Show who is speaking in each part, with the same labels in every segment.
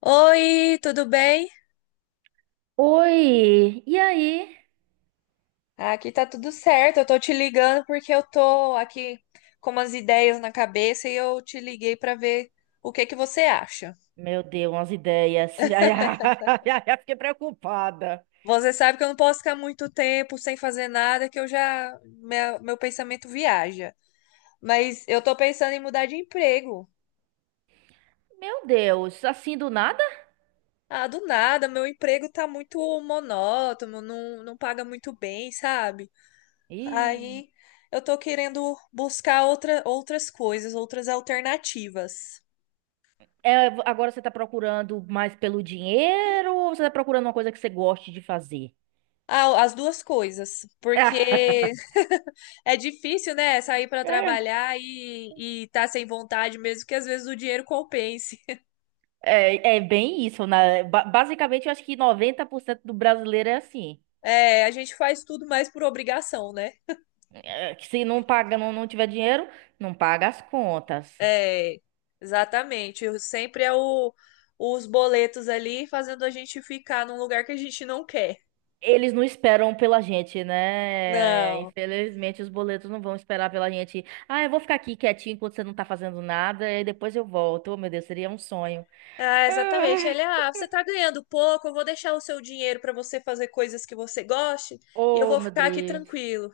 Speaker 1: Oi, tudo bem?
Speaker 2: Oi, e aí?
Speaker 1: Aqui tá tudo certo. Eu tô te ligando porque eu tô aqui com umas ideias na cabeça e eu te liguei pra ver o que que você acha.
Speaker 2: Meu Deus, umas ideias. Ai, ai, ai, ai, fiquei preocupada.
Speaker 1: Você sabe que eu não posso ficar muito tempo sem fazer nada, que eu já meu pensamento viaja. Mas eu tô pensando em mudar de emprego.
Speaker 2: Meu Deus, assim do nada?
Speaker 1: Ah, do nada, meu emprego tá muito monótono, não paga muito bem, sabe?
Speaker 2: Ih.
Speaker 1: Aí eu tô querendo buscar outras coisas, outras alternativas.
Speaker 2: É, agora você tá procurando mais pelo dinheiro ou você tá procurando uma coisa que você goste de fazer?
Speaker 1: Ah, as duas coisas, porque é difícil, né, sair para
Speaker 2: É,
Speaker 1: trabalhar e tá sem vontade mesmo, que às vezes o dinheiro compense.
Speaker 2: é bem isso, né? Basicamente, eu acho que 90% do brasileiro é assim.
Speaker 1: É, a gente faz tudo mais por obrigação, né?
Speaker 2: É, que se não paga, não tiver dinheiro, não paga as contas.
Speaker 1: É, exatamente. Sempre é os boletos ali fazendo a gente ficar num lugar que a gente não quer.
Speaker 2: Eles não esperam pela gente, né?
Speaker 1: Não.
Speaker 2: Infelizmente, os boletos não vão esperar pela gente. Ah, eu vou ficar aqui quietinho enquanto você não tá fazendo nada e depois eu volto. Oh, meu Deus, seria um sonho.
Speaker 1: Ah, exatamente.
Speaker 2: Ah,
Speaker 1: Ah, você tá ganhando pouco, eu vou deixar o seu dinheiro para você fazer coisas que você goste e eu
Speaker 2: oh,
Speaker 1: vou
Speaker 2: meu
Speaker 1: ficar aqui
Speaker 2: Deus.
Speaker 1: tranquilo.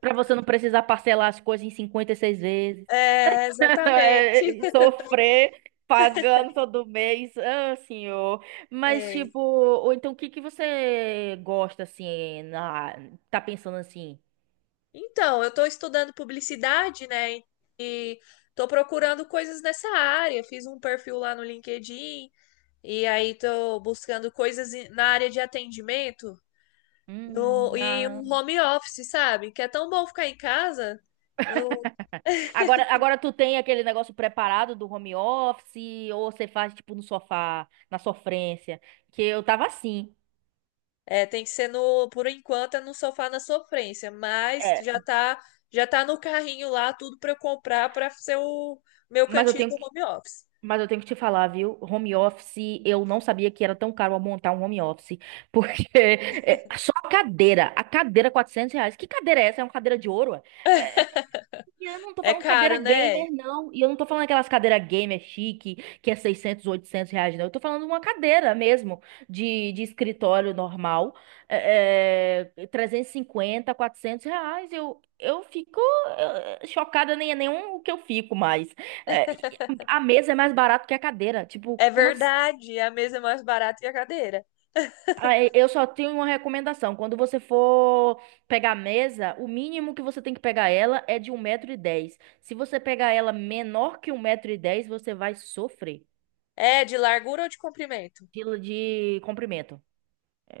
Speaker 2: Pra você não precisar parcelar as coisas em 56 vezes.
Speaker 1: É, exatamente.
Speaker 2: Sofrer pagando todo mês. Ah, senhor. Mas,
Speaker 1: É.
Speaker 2: tipo, ou então o que que você gosta, assim, tá pensando assim?
Speaker 1: Então, eu estou estudando publicidade, né? E estou procurando coisas nessa área. Fiz um perfil lá no LinkedIn e aí estou buscando coisas na área de atendimento no, e
Speaker 2: Ah.
Speaker 1: um home office, sabe? Que é tão bom ficar em casa. Eu-
Speaker 2: Agora tu tem aquele negócio preparado do home office ou você faz tipo no sofá, na sofrência, que eu tava assim.
Speaker 1: é, tem que ser por enquanto, é no sofá na sofrência, mas já
Speaker 2: É,
Speaker 1: tá, já tá no carrinho lá, tudo para eu comprar para ser o meu
Speaker 2: mas eu
Speaker 1: cantinho
Speaker 2: tenho
Speaker 1: do
Speaker 2: que,
Speaker 1: home office.
Speaker 2: mas eu tenho que te falar, viu? Home office, eu não sabia que era tão caro montar um home office, porque é, só a cadeira R$ 400. Que cadeira é essa? É uma cadeira de ouro? Ué? É, e eu não tô
Speaker 1: É
Speaker 2: falando cadeira
Speaker 1: caro, né?
Speaker 2: gamer, não. E eu não tô falando aquelas cadeiras gamer chique, que é R$ 600 R$ 800, não. Eu tô falando uma cadeira mesmo, de escritório normal, R$ 350 R$ 400. Eu fico é, chocada, nem é nenhum o que eu fico mais. É, e a mesa é mais barato que a cadeira. Tipo,
Speaker 1: É
Speaker 2: como
Speaker 1: verdade, a mesa é mais barata que a cadeira.
Speaker 2: ah, eu só tenho uma recomendação. Quando você for pegar a mesa, o mínimo que você tem que pegar ela é de 1,10 m. Se você pegar ela menor que 1,10 m, você vai sofrer
Speaker 1: É de largura ou de comprimento?
Speaker 2: de comprimento.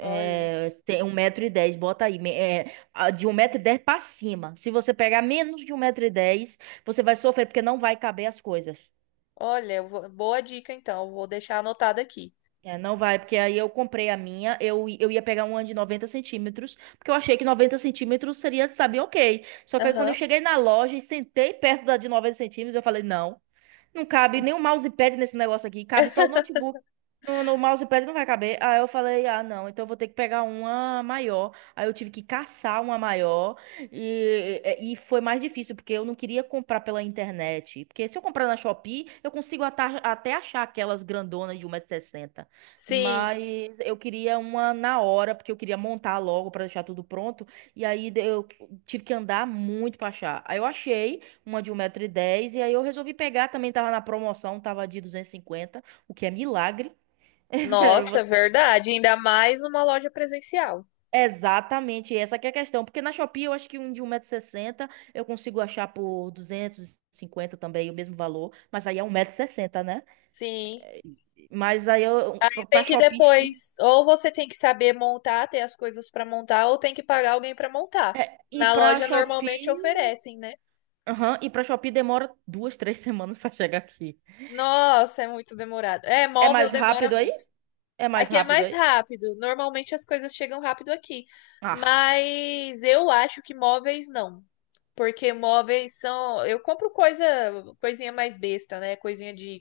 Speaker 1: Olha,
Speaker 2: tem 1,10 m, bota aí. De 1,10 m pra cima. Se você pegar menos de 1,10 m, você vai sofrer porque não vai caber as coisas.
Speaker 1: olha, boa dica então, eu vou deixar anotado aqui.
Speaker 2: É, não vai, porque aí eu comprei a minha, eu ia pegar uma de 90 cm, porque eu achei que 90 cm seria, sabe, ok. Só que aí quando eu
Speaker 1: Aham.
Speaker 2: cheguei na loja e sentei perto da de 90 cm, eu falei, não, não cabe nem o mousepad nesse negócio aqui, cabe só o notebook. No mousepad não vai caber. Aí eu falei, ah, não, então eu vou ter que pegar uma maior. Aí eu tive que caçar uma maior e foi mais difícil, porque eu não queria comprar pela internet. Porque se eu comprar na Shopee, eu consigo até achar aquelas grandonas de 160 sessenta.
Speaker 1: Sim,
Speaker 2: Mas eu queria uma na hora, porque eu queria montar logo para deixar tudo pronto. Eu tive que andar muito pra achar. Aí eu achei uma de 1,10 m e aí eu resolvi pegar, também tava na promoção, tava de 250 o que é milagre. É,
Speaker 1: nossa, verdade, ainda mais numa loja presencial.
Speaker 2: Exatamente, essa que é a questão, porque na Shopee eu acho que um de 1,60 m eu consigo achar por 250 também, o mesmo valor, mas aí é 1,60 m, né?
Speaker 1: Sim,
Speaker 2: Mas aí eu,
Speaker 1: e
Speaker 2: pra
Speaker 1: tem que
Speaker 2: Shopee,
Speaker 1: depois, ou você tem que saber montar, ter as coisas para montar, ou tem que pagar alguém para montar.
Speaker 2: é,
Speaker 1: Na loja normalmente oferecem, né?
Speaker 2: E pra Shopee demora 2, 3 semanas pra chegar aqui.
Speaker 1: Nossa, é muito demorado. É,
Speaker 2: É
Speaker 1: móvel
Speaker 2: mais
Speaker 1: demora
Speaker 2: rápido aí?
Speaker 1: muito.
Speaker 2: É mais
Speaker 1: Aqui é
Speaker 2: rápido
Speaker 1: mais
Speaker 2: aí?
Speaker 1: rápido. Normalmente as coisas chegam rápido aqui.
Speaker 2: Ah.
Speaker 1: Mas eu acho que móveis não. Porque móveis são. Eu compro coisa, coisinha mais besta, né? Coisinha de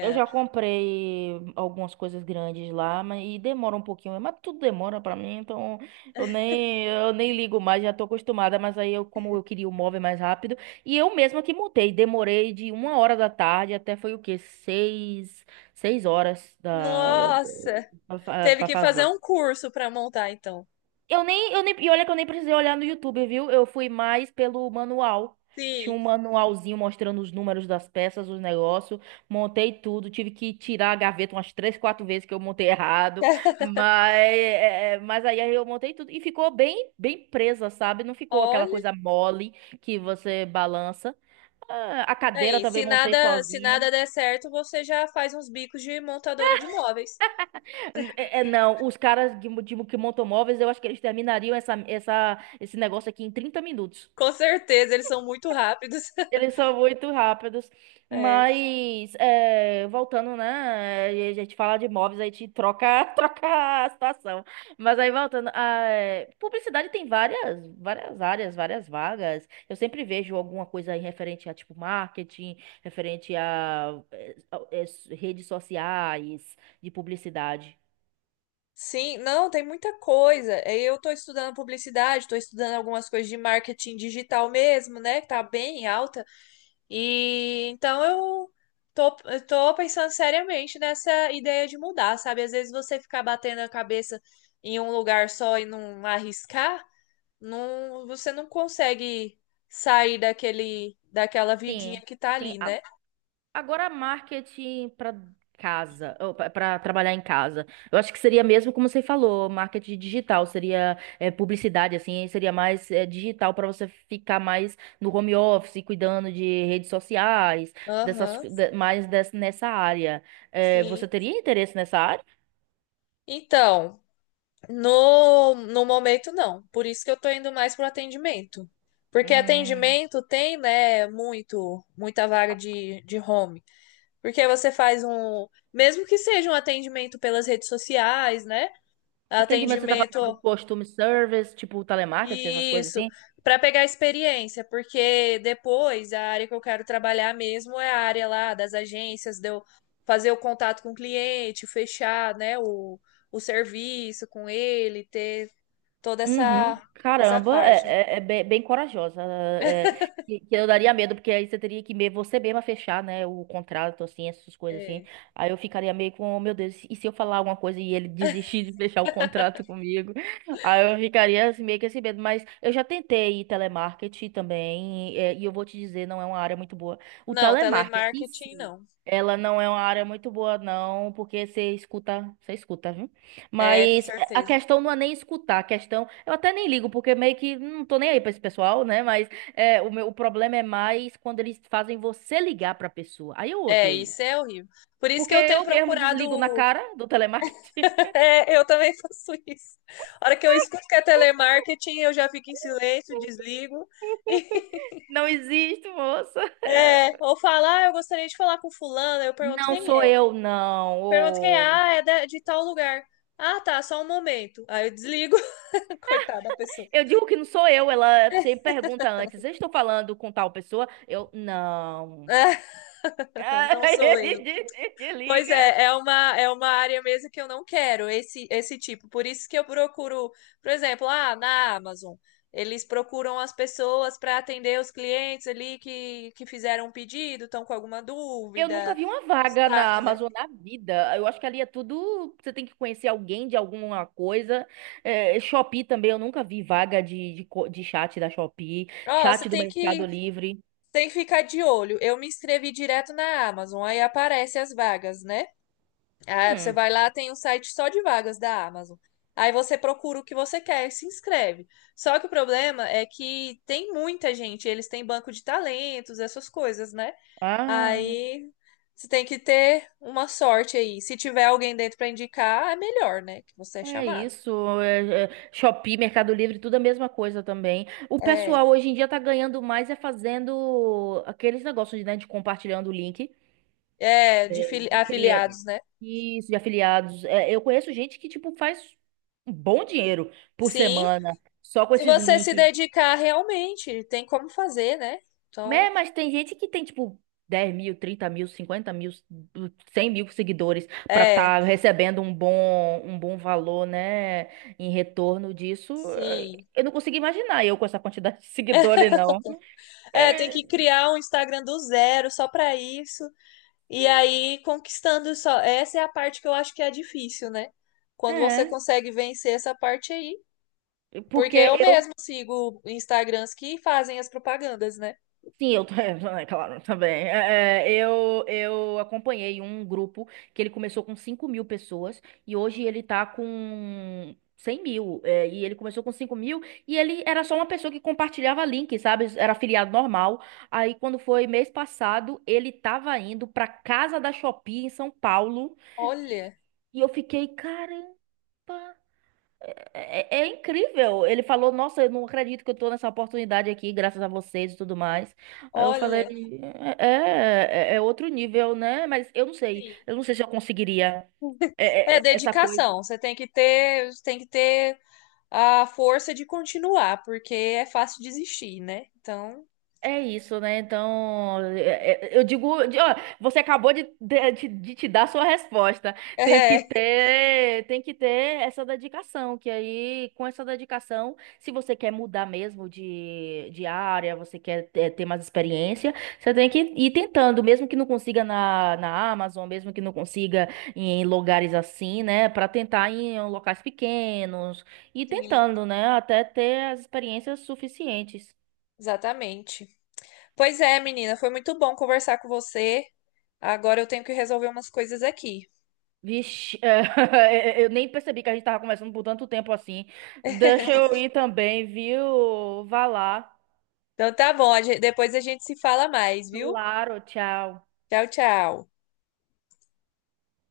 Speaker 2: Eu já comprei algumas coisas grandes lá, mas e demora um pouquinho, mas tudo demora pra mim, então eu nem ligo mais, já tô acostumada, mas aí eu como eu queria o móvel mais rápido, e eu mesma que montei, demorei de 1 hora da tarde até foi o quê? Seis horas
Speaker 1: Nossa! Teve
Speaker 2: pra
Speaker 1: que fazer
Speaker 2: fazer.
Speaker 1: um curso para montar, então.
Speaker 2: Eu nem, e olha que eu nem precisei olhar no YouTube, viu? Eu fui mais pelo manual. Tinha
Speaker 1: Sim.
Speaker 2: um manualzinho mostrando os números das peças, os negócios. Montei tudo, tive que tirar a gaveta umas 3, 4 vezes que eu montei errado. Mas, mas aí eu montei tudo e ficou bem presa, sabe? Não ficou aquela
Speaker 1: Olha
Speaker 2: coisa mole que você balança. Ah, a cadeira
Speaker 1: aí,
Speaker 2: também
Speaker 1: se
Speaker 2: montei
Speaker 1: nada, se
Speaker 2: sozinha.
Speaker 1: nada der certo, você já faz uns bicos de montadora de móveis.
Speaker 2: Não, os caras que montam móveis, eu acho que eles terminariam esse negócio aqui em 30 minutos.
Speaker 1: Com certeza, eles são muito rápidos.
Speaker 2: Eles são muito rápidos,
Speaker 1: É.
Speaker 2: mas é, voltando, né? A gente fala de imóveis, a gente troca, troca a situação. Mas aí voltando, publicidade tem várias áreas, várias vagas. Eu sempre vejo alguma coisa aí referente a tipo marketing, referente a redes sociais de publicidade.
Speaker 1: Sim, não, tem muita coisa. É, eu estou estudando publicidade, estou estudando algumas coisas de marketing digital mesmo, né? Que tá bem alta. E então eu tô pensando seriamente nessa ideia de mudar, sabe? Às vezes você ficar batendo a cabeça em um lugar só e não arriscar, não, você não consegue sair daquele, daquela vidinha
Speaker 2: Sim,
Speaker 1: que tá
Speaker 2: sim.
Speaker 1: ali, né?
Speaker 2: Agora, marketing para casa, para trabalhar em casa. Eu acho que seria mesmo como você falou, marketing digital, seria é, publicidade, assim, seria mais é, digital para você ficar mais no home office, cuidando de redes sociais, dessas,
Speaker 1: Aham,
Speaker 2: co- de- mais des- nessa área. É, você
Speaker 1: sim.
Speaker 2: teria interesse nessa área?
Speaker 1: Então, no momento não. Por isso que eu tô indo mais pro atendimento. Porque
Speaker 2: Hum,
Speaker 1: atendimento tem, né, muito, muita vaga de home. Porque você faz um, mesmo que seja um atendimento pelas redes sociais, né?
Speaker 2: atendimento, você tá falando
Speaker 1: Atendimento,
Speaker 2: tipo costume service, tipo telemarketing, essas coisas
Speaker 1: isso,
Speaker 2: assim?
Speaker 1: para pegar experiência, porque depois a área que eu quero trabalhar mesmo é a área lá das agências, de eu fazer o contato com o cliente, fechar, né, o serviço com ele, ter toda essa
Speaker 2: Uhum.
Speaker 1: essa
Speaker 2: Caramba,
Speaker 1: parte.
Speaker 2: é bem, bem corajosa. É, que eu daria medo, porque aí você teria que você mesma fechar, né, o contrato, assim, essas coisas assim.
Speaker 1: É.
Speaker 2: Aí eu ficaria meio com, "Oh, meu Deus, e se eu falar alguma coisa e ele desistir de fechar o contrato comigo?" Aí eu ficaria assim, meio que esse medo. Mas eu já tentei telemarketing também, é, e eu vou te dizer, não é uma área muito boa. O
Speaker 1: Não,
Speaker 2: telemarketing, em
Speaker 1: telemarketing
Speaker 2: si,
Speaker 1: não.
Speaker 2: ela não é uma área muito boa, não, porque você escuta, viu?
Speaker 1: É, com
Speaker 2: Mas a
Speaker 1: certeza.
Speaker 2: questão não é nem escutar, a questão. Eu até nem ligo, porque meio que não tô nem aí pra esse pessoal, né? Mas é, o problema é mais quando eles fazem você ligar pra pessoa. Aí eu
Speaker 1: É,
Speaker 2: odeio.
Speaker 1: isso é horrível. Por isso que
Speaker 2: Porque
Speaker 1: eu tenho
Speaker 2: eu mesmo
Speaker 1: procurado
Speaker 2: desligo na cara do telemarketing.
Speaker 1: É, Eu também faço isso. A hora que eu escuto que é telemarketing, eu já fico em silêncio, desligo.
Speaker 2: Não existe, moça.
Speaker 1: Ou falar, ah, eu gostaria de falar com fulano, eu pergunto
Speaker 2: Não
Speaker 1: quem
Speaker 2: sou
Speaker 1: é.
Speaker 2: eu, não.
Speaker 1: Pergunto quem é,
Speaker 2: Ô.
Speaker 1: ah, de tal lugar. Ah, tá, só um momento. Aí eu desligo. Coitada da pessoa.
Speaker 2: Eu digo que não sou eu. Ela sempre pergunta antes: eu estou falando com tal pessoa? Eu, não.
Speaker 1: Não
Speaker 2: Aí
Speaker 1: sou eu.
Speaker 2: ele
Speaker 1: Pois
Speaker 2: desliga.
Speaker 1: é, é uma área mesmo que eu não quero, esse tipo. Por isso que eu procuro, por exemplo, ah, na Amazon, eles procuram as pessoas para atender os clientes ali que fizeram um pedido, estão com alguma
Speaker 2: Eu nunca
Speaker 1: dúvida,
Speaker 2: vi uma
Speaker 1: um
Speaker 2: vaga na
Speaker 1: destaque, né?
Speaker 2: Amazon na vida. Eu acho que ali é tudo. Você tem que conhecer alguém de alguma coisa. É, Shopee também, eu nunca vi vaga de chat da Shopee,
Speaker 1: Ó, você
Speaker 2: chat do
Speaker 1: tem que,
Speaker 2: Mercado Livre.
Speaker 1: tem que ficar de olho. Eu me inscrevi direto na Amazon, aí aparece as vagas, né? Ah, você
Speaker 2: Hum,
Speaker 1: vai lá, tem um site só de vagas da Amazon. Aí você procura o que você quer e se inscreve. Só que o problema é que tem muita gente, eles têm banco de talentos, essas coisas, né?
Speaker 2: ah,
Speaker 1: Aí você tem que ter uma sorte aí. Se tiver alguém dentro para indicar, é melhor, né? Que você é
Speaker 2: é
Speaker 1: chamado.
Speaker 2: isso. Shopee, Mercado Livre, tudo a mesma coisa também. O
Speaker 1: É,
Speaker 2: pessoal hoje em dia tá ganhando mais é fazendo aqueles negócios, né, de compartilhando o link.
Speaker 1: é, de
Speaker 2: É, de criar.
Speaker 1: afiliados, né?
Speaker 2: Isso, de afiliados. É, eu conheço gente que, tipo, faz um bom dinheiro por
Speaker 1: Sim,
Speaker 2: semana só com
Speaker 1: se
Speaker 2: esses
Speaker 1: você se
Speaker 2: links.
Speaker 1: dedicar realmente, tem como fazer, né?
Speaker 2: É,
Speaker 1: Então,
Speaker 2: mas tem gente que tem, tipo, 10 mil, 30 mil, 50 mil, 100 mil seguidores pra
Speaker 1: é,
Speaker 2: tá recebendo um bom valor, né? Em retorno disso. Eh,
Speaker 1: sim.
Speaker 2: eu não consigo imaginar eu com essa quantidade de seguidores, não.
Speaker 1: É, tem
Speaker 2: É,
Speaker 1: que criar um Instagram do zero só pra isso. E aí conquistando só. Essa é a parte que eu acho que é difícil, né? Quando você consegue vencer essa parte aí.
Speaker 2: é,
Speaker 1: Porque
Speaker 2: porque
Speaker 1: eu
Speaker 2: eu
Speaker 1: mesmo sigo Instagrams que fazem as propagandas, né?
Speaker 2: Sim, eu, é claro, também. Eu acompanhei um grupo que ele começou com 5 mil pessoas e hoje ele tá com 100 mil. É, e ele começou com 5 mil e ele era só uma pessoa que compartilhava link, sabe? Era afiliado normal. Aí, quando foi mês passado, ele tava indo pra casa da Shopee em São Paulo
Speaker 1: Olha,
Speaker 2: e eu fiquei, caramba. É incrível. Ele falou, nossa, eu não acredito que eu tô nessa oportunidade aqui, graças a vocês e tudo mais. Aí eu falei,
Speaker 1: olha.
Speaker 2: é outro nível, né? Mas eu não sei.
Speaker 1: Sim.
Speaker 2: Eu não sei se eu conseguiria é, é,
Speaker 1: É
Speaker 2: é, essa coisa.
Speaker 1: dedicação. Você tem que ter a força de continuar, porque é fácil desistir, né? Então,
Speaker 2: É isso, né? Então, eu digo, você acabou de te dar sua resposta.
Speaker 1: é,
Speaker 2: Tem que ter essa dedicação, que aí, com essa dedicação, se você quer mudar mesmo de área, você quer ter, ter mais experiência, você tem que ir tentando, mesmo que não consiga na Amazon, mesmo que não consiga em lugares assim, né? Para tentar em locais pequenos, e
Speaker 1: sim,
Speaker 2: tentando, né? Até ter as experiências suficientes.
Speaker 1: exatamente. Pois é, menina, foi muito bom conversar com você. Agora eu tenho que resolver umas coisas aqui.
Speaker 2: Vixe, é, eu nem percebi que a gente tava conversando por tanto tempo assim. Deixa eu ir também, viu? Vá lá.
Speaker 1: Então tá bom, depois a gente se fala mais, viu?
Speaker 2: Claro, tchau.
Speaker 1: Tchau, tchau.